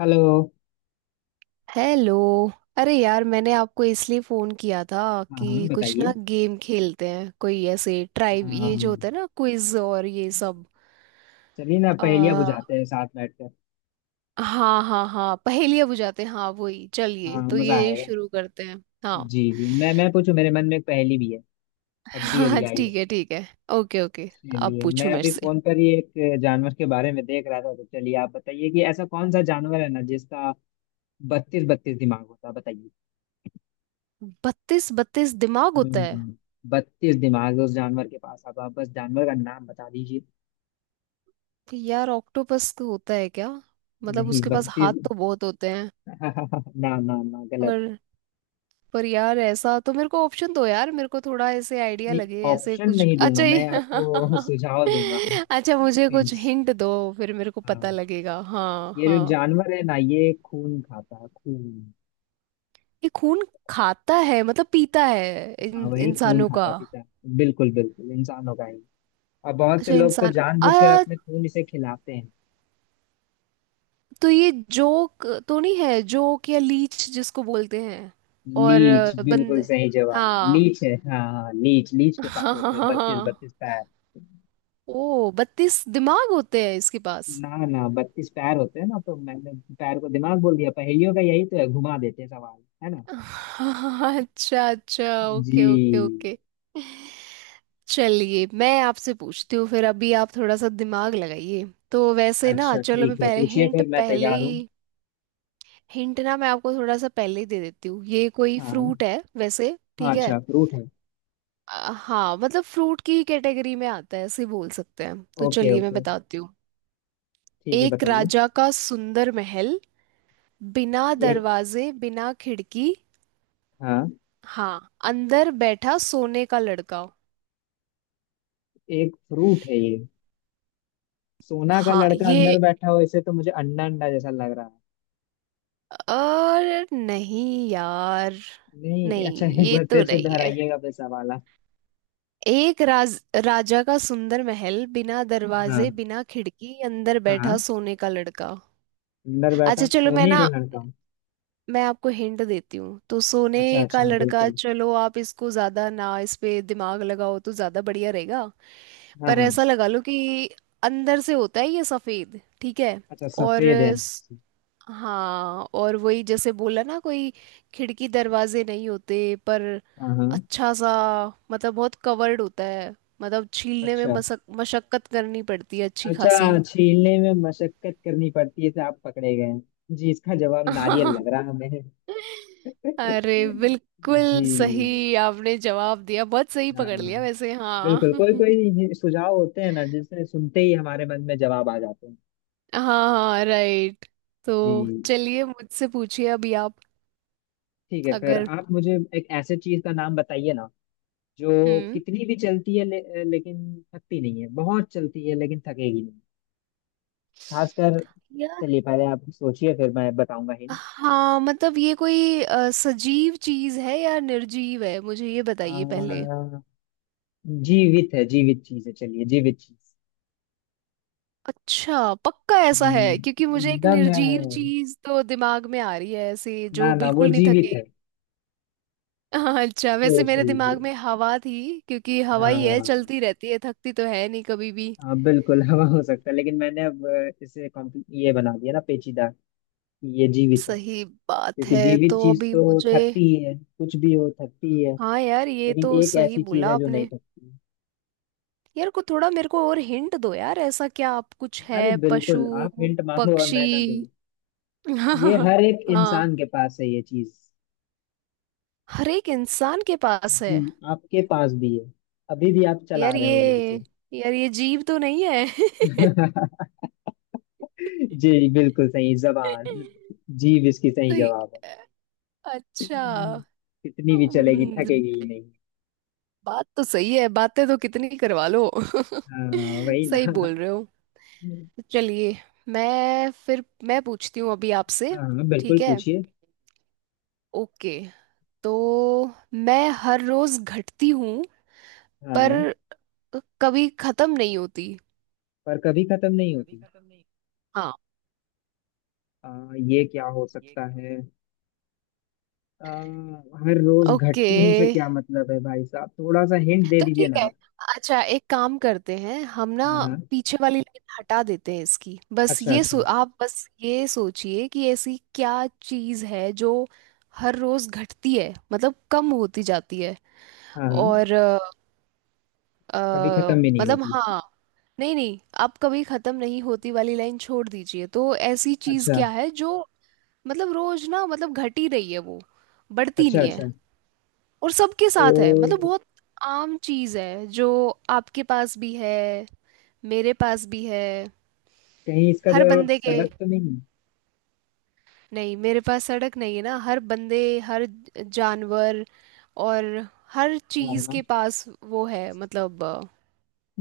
Hello. Hello. अरे यार मैंने आपको इसलिए फोन किया था हाँ हाँ, कि कुछ बताइए। ना गेम खेलते हैं, कोई ऐसे ट्राइव, ये जो हाँ, होता है ना, क्विज और ये सब। चलिए ना, पहेलियाँ आ, बुझाते हैं साथ बैठकर। हाँ हाँ हाँ, पहेलियाँ बुझाते हैं, हाँ वही, चलिए हाँ, तो मजा ये आएगा। शुरू करते हैं। हाँ। जी जी, मैं पूछूं, मेरे मन में एक पहेली भी है। अभी अभी हाँ आई है। ठीक है ठीक है। Okay okay. आप चलिए, पूछो मैं मेरे अभी से। फोन पर ही एक जानवर के बारे में देख रहा था, तो चलिए आप बताइए कि ऐसा कौन सा जानवर है ना जिसका 32 32 दिमाग होता है। बताइए। 32 32 दिमाग हाँ, होता है। 32 दिमाग है उस जानवर के पास। अब आप बस जानवर का नाम बता दीजिए। यार ऑक्टोपस का होता है क्या? मतलब नहीं उसके पास हाथ 32। तो बहुत होते हैं। ना ना ना, गलत। और पर यार ऐसा तो, मेरे को ऑप्शन दो यार, मेरे को थोड़ा ऐसे आइडिया नहीं, लगे ऐसे ऑप्शन कुछ नहीं दूंगा अच्छा ये। मैं आपको। सुझाव दूंगा, अच्छा मुझे कुछ हिंट्स। हिंट दो, फिर मेरे को हाँ, पता लगेगा। हाँ ये जो हाँ, जानवर है ना, ये खून खाता है, खून। ये खून खाता है मतलब पीता है हाँ, वही खून इंसानों का? खाता पीता है। बिल्कुल बिल्कुल इंसानों का ही। और बहुत से अच्छा लोग तो इंसान। आ जानबूझकर अपने खून इसे खिलाते हैं। तो ये जोक तो नहीं है, जोक या लीच जिसको बोलते हैं। और लीच बिल्कुल बंद। सही जवाब। हाँ। लीच है, हाँ हाँ। लीच लीच के पास हाँ हाँ होते हैं हाँ 32 32 हाँ। पैर। ओ बत्तीस दिमाग होते हैं इसके पास। ना ना, 32 पैर होते हैं ना, तो मैंने पैर को दिमाग बोल दिया। पहेलियों का यही तो है, घुमा देते हैं सवाल, है ना। अच्छा अच्छा, जी। Okay okay okay. चलिए मैं आपसे पूछती हूँ, फिर अभी आप थोड़ा सा दिमाग लगाइए। तो वैसे ना, अच्छा चलो मैं ठीक है, पहले पूछिए, हिंट फिर मैं पहले तैयार हूँ। ही, हिंट ना मैं आपको थोड़ा सा पहले ही दे देती हूँ। ये कोई हाँ फ्रूट है वैसे, हाँ, ठीक है। अच्छा फ्रूट है। हाँ मतलब फ्रूट की कैटेगरी में आता है ऐसे बोल सकते हैं। तो ओके चलिए मैं ओके, बताती हूँ। ठीक है, एक बताइए। राजा का सुंदर महल, बिना एक। दरवाजे बिना खिड़की। हाँ, हाँ। अंदर बैठा सोने का लड़का। एक फ्रूट है ये? सोना का हाँ लड़का ये। अंदर बैठा हो इसे, तो मुझे अंडा अंडा जैसा लग रहा है। और नहीं यार, नहीं अच्छा, नहीं एक ये बार तो फिर से नहीं है। दोहराइएगा फिर सवाल आप। एक राज राजा का सुंदर महल, बिना हाँ दरवाजे बिना खिड़की, अंदर बैठा हाँ, सोने का लड़का। अंदर बैठा अच्छा चलो मैं सोने ना, का लड़का। मैं आपको हिंट देती हूँ। तो सोने अच्छा का अच्छा, लड़का, बिल्कुल। चलो आप इसको ज्यादा ना इस पे दिमाग लगाओ तो ज्यादा बढ़िया रहेगा। हाँ पर हाँ, ऐसा लगा लो कि अंदर से होता है ये सफेद, ठीक है। अच्छा और सफेद है अंदर से। हाँ, और वही जैसे बोला ना, कोई खिड़की दरवाजे नहीं होते, पर हाँ हाँ, अच्छा सा, मतलब बहुत कवर्ड होता है, मतलब छीलने में अच्छा मशक्कत करनी पड़ती है अच्छी अच्छा, खासी। छीलने में मशक्कत करनी पड़ती है तो आप पकड़े गए हैं। जी, इसका जवाब नारियल लग रहा है हमें। अरे बिल्कुल जी, सही आपने जवाब दिया, बहुत सही हाँ, पकड़ लिया वैसे। हाँ। बिल्कुल। कोई कोई सुझाव होते हैं ना जिसे सुनते ही हमारे मन में जवाब आ जाते हैं। हाँ हाँ राइट। तो जी चलिए मुझसे पूछिए अभी आप। ठीक है, फिर अगर। आप मुझे एक ऐसे चीज का नाम बताइए ना जो हम्म कितनी भी चलती है लेकिन थकती नहीं है। बहुत चलती है लेकिन थकेगी नहीं। खासकर, चलिए पहले आप सोचिए, फिर मैं बताऊंगा हिंट। हाँ मतलब ये कोई सजीव चीज है या निर्जीव है, मुझे ये आ, बताइए पहले। जीवित है, जीवित चीज है, चलिए जीवित चीज। अच्छा पक्का ऐसा है? हम्म, क्योंकि मुझे एक एकदम है। निर्जीव चीज तो दिमाग में आ रही है ऐसे जो ना ना, वो बिल्कुल नहीं जीवित थके। है, हाँ, अच्छा वैसे सोच मेरे दिमाग लीजिए। में हवा थी, क्योंकि हवा ही है, हाँ चलती रहती है, थकती तो है नहीं कभी भी। हाँ बिल्कुल। हवा हो सकता है, लेकिन मैंने अब इसे ये बना दिया ना, पेचीदा, कि ये जीवित है। सही बात क्योंकि है। जीवित तो चीज अभी तो मुझे, थकती ही है, कुछ भी हो थकती ही है। हाँ यार ये लेकिन तो एक सही ऐसी चीज बोला है जो नहीं आपने। थकती। यार को थोड़ा मेरे को और हिंट दो यार, ऐसा क्या आप, कुछ अरे है पशु बिल्कुल, आप हिंट मांगो और पक्षी? मैं ना दूं? ये हाँ हर एक हाँ, इंसान के पास है ये चीज। हर एक इंसान के पास है। जी, आपके पास भी है। अभी भी आप चला यार रहे ये, होगे उसे। यार ये जीव तो नहीं है। जी बिल्कुल सही, जबान, जीव इसकी सही तो ये- जवाब है। अच्छा। कितनी भी चलेगी, हम्म, थकेगी ही नहीं। बात तो सही है, बातें तो कितनी करवा लो। हाँ, वही ना। सही बोल रहे हो। चलिए मैं, फिर मैं पूछती हूँ अभी आपसे। हाँ बिल्कुल, ठीक है। पूछिए। ओके। तो मैं हर रोज घटती हूँ हाँ पर हाँ, कभी खत्म नहीं होती। पर कभी खत्म नहीं होती। हाँ। आ, ये क्या हो सकता है? आ, हर रोज ओके घटती हमसे, क्या मतलब है? भाई साहब थोड़ा सा हिंट दे तो दीजिए ठीक ना है, आप। अच्छा एक काम करते हैं हम ना। हाँ हाँ। पीछे वाली लाइन हटा देते हैं इसकी, बस अच्छा अच्छा। आप बस ये सोचिए कि ऐसी क्या चीज़ है जो हर रोज घटती है, मतलब कम होती जाती है। हाँ हाँ, और अ, कभी खत्म भी नहीं मतलब होती। हाँ। नहीं नहीं, आप कभी खत्म नहीं होती वाली लाइन छोड़ दीजिए। तो ऐसी चीज़ अच्छा क्या है जो, मतलब रोज ना, मतलब घट ही रही है वो, बढ़ती अच्छा। नहीं है, अच्छा, और सबके साथ है, मतलब तो बहुत आम चीज है जो आपके पास भी है, मेरे पास भी है, कहीं इसका हर जवाब बंदे के। सड़क तो नहीं? नहीं मेरे पास सड़क नहीं है ना, हर बंदे, हर जानवर और हर हाँ चीज हाँ। के पास वो है मतलब।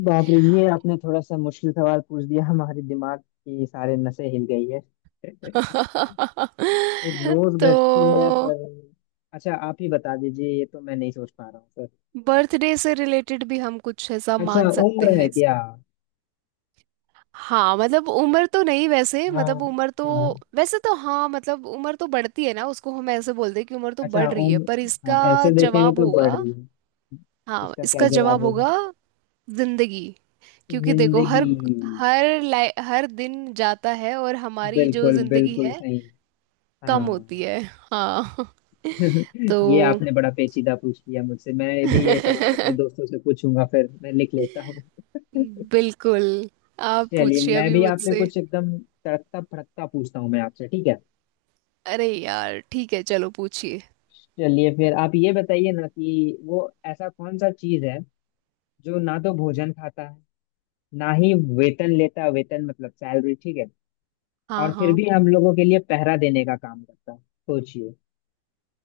बाप रे, ये आपने थोड़ा सा मुश्किल सवाल पूछ दिया, हमारे दिमाग की सारे नसें हिल गई है। रोज तो घटती है पर, अच्छा आप ही बता दीजिए, ये तो मैं नहीं सोच पा रहा हूँ सर। बर्थडे से रिलेटेड भी हम कुछ ऐसा अच्छा मान सकते उम्र है हैं। क्या? हाँ मतलब उम्र तो नहीं, वैसे हाँ मतलब उम्र तो, हाँ। वैसे तो हाँ, मतलब उम्र तो बढ़ती है ना उसको, हम ऐसे बोलते हैं कि उम्र तो अच्छा बढ़ रही है। उम्र, पर हाँ, इसका ऐसे देखेंगे जवाब तो बढ़ होगा, रही है। हाँ इसका क्या इसका जवाब जवाब होगा? होगा जिंदगी। क्योंकि देखो जिंदगी। हर, हर लाइ हर दिन जाता है और हमारी जो बिल्कुल जिंदगी बिल्कुल है सही। हाँ। कम होती है। हाँ। तो ये आपने बड़ा पेचीदा पूछ लिया मुझसे। मैं भी ये सवाल अपने दोस्तों से पूछूंगा, फिर मैं लिख लेता हूँ। बिल्कुल, आप चलिए, पूछिए मैं अभी भी आपसे मुझसे। कुछ एकदम तड़कता फड़कता पूछता हूँ, मैं आपसे, ठीक है। अरे यार ठीक है चलो पूछिए। चलिए, फिर आप ये बताइए ना कि वो ऐसा कौन सा चीज है जो ना तो भोजन खाता है, ना ही वेतन लेता है, वेतन मतलब सैलरी, ठीक है। हाँ और फिर हाँ। भी हम लोगों के लिए पहरा देने का काम करता है। सोचिए,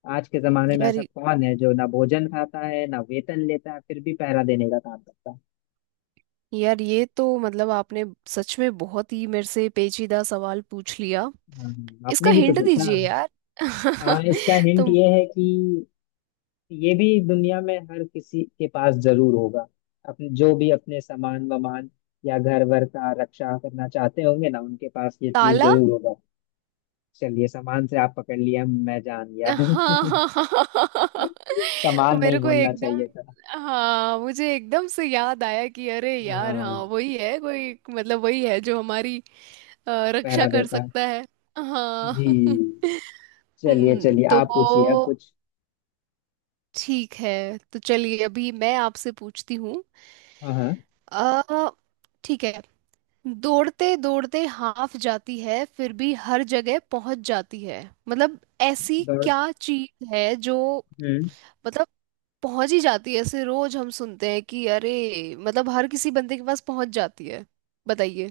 आज के जमाने में यार ऐसा कौन है जो ना भोजन खाता है, ना वेतन लेता है, फिर भी पहरा देने का काम करता है। यार ये तो मतलब आपने सच में बहुत ही मेरे से पेचीदा सवाल पूछ लिया। हाँ, इसका आपने भी तो हिंट पूछा। दीजिए यार। हाँ, इसका हिंट तुम। ये है कि ये भी दुनिया में हर किसी के पास जरूर होगा। अपने जो भी अपने सामान वामान या घर वर का रक्षा करना चाहते होंगे ना, उनके पास ये चीज ताला। जरूर होगा। चलिए, सामान से आप पकड़ लिया, मैं जान गया। हाँ हाँ हाँ। सामान मेरे नहीं को बोलना एकदम, चाहिए था। हाँ मुझे एकदम से याद आया कि अरे यार हाँ हाँ, वही है, कोई मतलब वही है जो हमारी रक्षा पहरा कर देता है। सकता है। हाँ। जी, चलिए चलिए, तो आप पूछिए अब कुछ। ठीक है। तो चलिए अभी मैं आपसे पूछती हूँ। हाँ हाँ। अ, ठीक है। दौड़ते दौड़ते हाफ जाती है फिर भी हर जगह पहुंच जाती है। मतलब ऐसी दौड़ क्या चीज है जो, हम्म मतलब पहुंच ही जाती है, ऐसे रोज हम सुनते हैं कि अरे मतलब हर किसी बंदे के पास पहुंच जाती है। बताइए।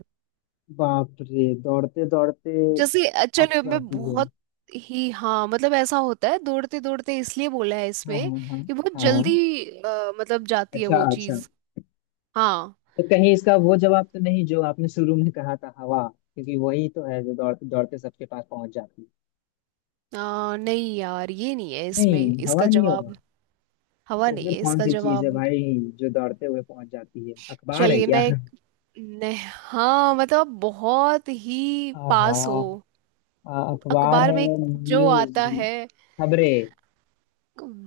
बाप रे, दौड़ते दौड़ते, जैसे अब चलो, मैं जाती है। बहुत ही हाँ मतलब ऐसा होता है, दौड़ते दौड़ते इसलिए बोला है हाँ इसमें हाँ हाँ कि बहुत हाँ, हाँ। जल्दी मतलब जाती है अच्छा वो अच्छा, चीज। हाँ। तो कहीं इसका वो जवाब तो नहीं जो आपने शुरू में कहा था, हवा? क्योंकि वही तो है जो दौड़ते दौड़ते सबके पास पहुंच जाती है। नहीं यार, ये नहीं है नहीं, इसमें हवा इसका नहीं होगा। जवाब, हवा तो नहीं फिर है कौन इसका सी चीज है जवाब। भाई जो दौड़ते हुए पहुंच जाती है, अखबार है चलिए क्या? मैं, नहीं हाँ मतलब आप बहुत ही आहा। पास हो। अखबार अखबार है, में जो न्यूज, आता है। खबरें।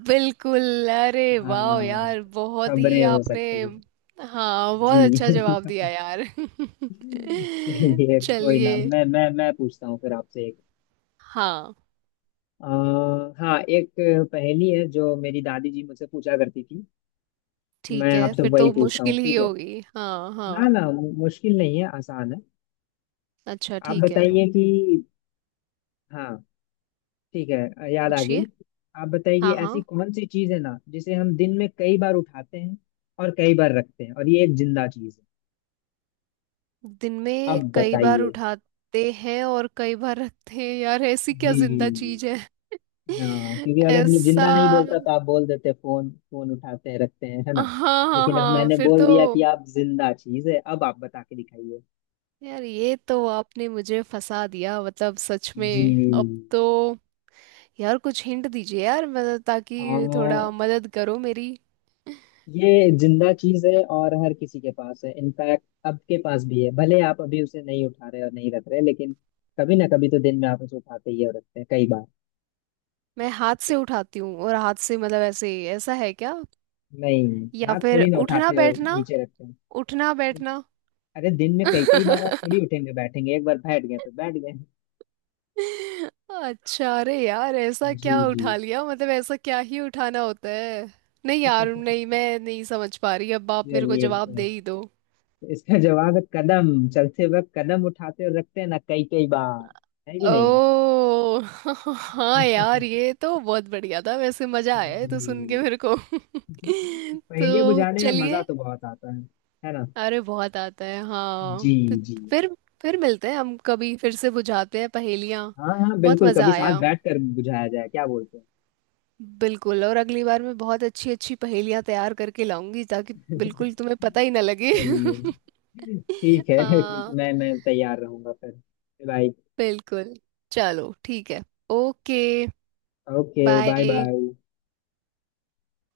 बिल्कुल, अरे हाँ, वाह यार बहुत ही खबरें हो आपने, सकती हैं। हाँ जी। बहुत अच्छा जवाब दिया यार। चलिए कोई चलिए। ना, मैं पूछता हूँ फिर आपसे एक, हाँ। आ, हाँ, एक पहेली है जो मेरी दादी जी मुझसे पूछा करती थी। ठीक मैं है, आपसे फिर वही तो पूछता हूँ, मुश्किल ही ठीक है? होगी। हाँ ना हाँ, ना, मुश्किल नहीं है, आसान है। अच्छा आप ठीक है बताइए कि, हाँ ठीक है, याद आ गई। पूछिए। आप बताइए कि हाँ ऐसी हाँ, कौन सी चीज है ना जिसे हम दिन में कई बार उठाते हैं और कई बार रखते हैं, और ये एक जिंदा चीज है। दिन में अब कई बार बताइए। उठाते हैं और कई बार रखते हैं यार, ऐसी क्या जिंदा जी, चीज है? हाँ, क्योंकि अगर ऐसा, जिंदा नहीं बोलता तो आप बोल देते फोन फोन उठाते हैं रखते हैं, है ना? हाँ हाँ लेकिन अब हाँ मैंने फिर बोल तो, दिया कि आप जिंदा चीज है, अब आप बता के दिखाइए। यार ये तो आपने मुझे फंसा दिया मतलब, सच में अब जी। तो, यार कुछ हिंट दीजिए यार, मतलब आ, ताकि थोड़ा मदद करो मेरी। ये जिंदा चीज है और हर किसी के पास है, इनफैक्ट आपके पास भी है, भले आप अभी उसे नहीं उठा रहे और नहीं रख रहे, लेकिन कभी ना कभी तो दिन में आप उसे उठाते ही हैं और रखते हैं कई बार। मैं हाथ से उठाती हूँ और हाथ से मतलब ऐसे, ऐसा है क्या? नहीं, या हाथ फिर थोड़ी ना उठना उठाते और बैठना, नीचे रखते हैं। उठना बैठना? अरे दिन में कई कई बार आप थोड़ी उठेंगे बैठेंगे? एक बार बैठ गए तो बैठ गए। अच्छा अरे यार ऐसा जी क्या जी। उठा लिया, मतलब ऐसा क्या ही उठाना होता है। नहीं यार नहीं, मैं नहीं समझ पा रही, अब आप मेरे को चलिए जवाब दे तो, ही दो। इसका जवाब है कदम। चलते वक्त कदम उठाते और रखते हैं ना कई कई बार, है कि नहीं? ओ। हाँ यार ये तो बहुत बढ़िया था वैसे, मजा आया है जी, तो सुन के मेरे को। पहेलियां तो बुझाने में मजा चलिए। तो बहुत आता है ना? अरे बहुत आता है हाँ जी तो, जी। फिर फिर मिलते हैं हम, कभी फिर से बुझाते हैं पहेलियाँ। हाँ हाँ बहुत बिल्कुल, मजा कभी साथ आया। बैठ कर बुझाया जाए, क्या बोलते हैं। बिल्कुल और अगली बार मैं बहुत अच्छी अच्छी पहेलियाँ तैयार करके लाऊंगी, ताकि बिल्कुल तुम्हें पता ही ना लगे। चलिए, ठीक है। हाँ मैं तैयार रहूंगा फिर। बाय। बिल्कुल। चलो ठीक है। Okay okay, bye bye. Bye.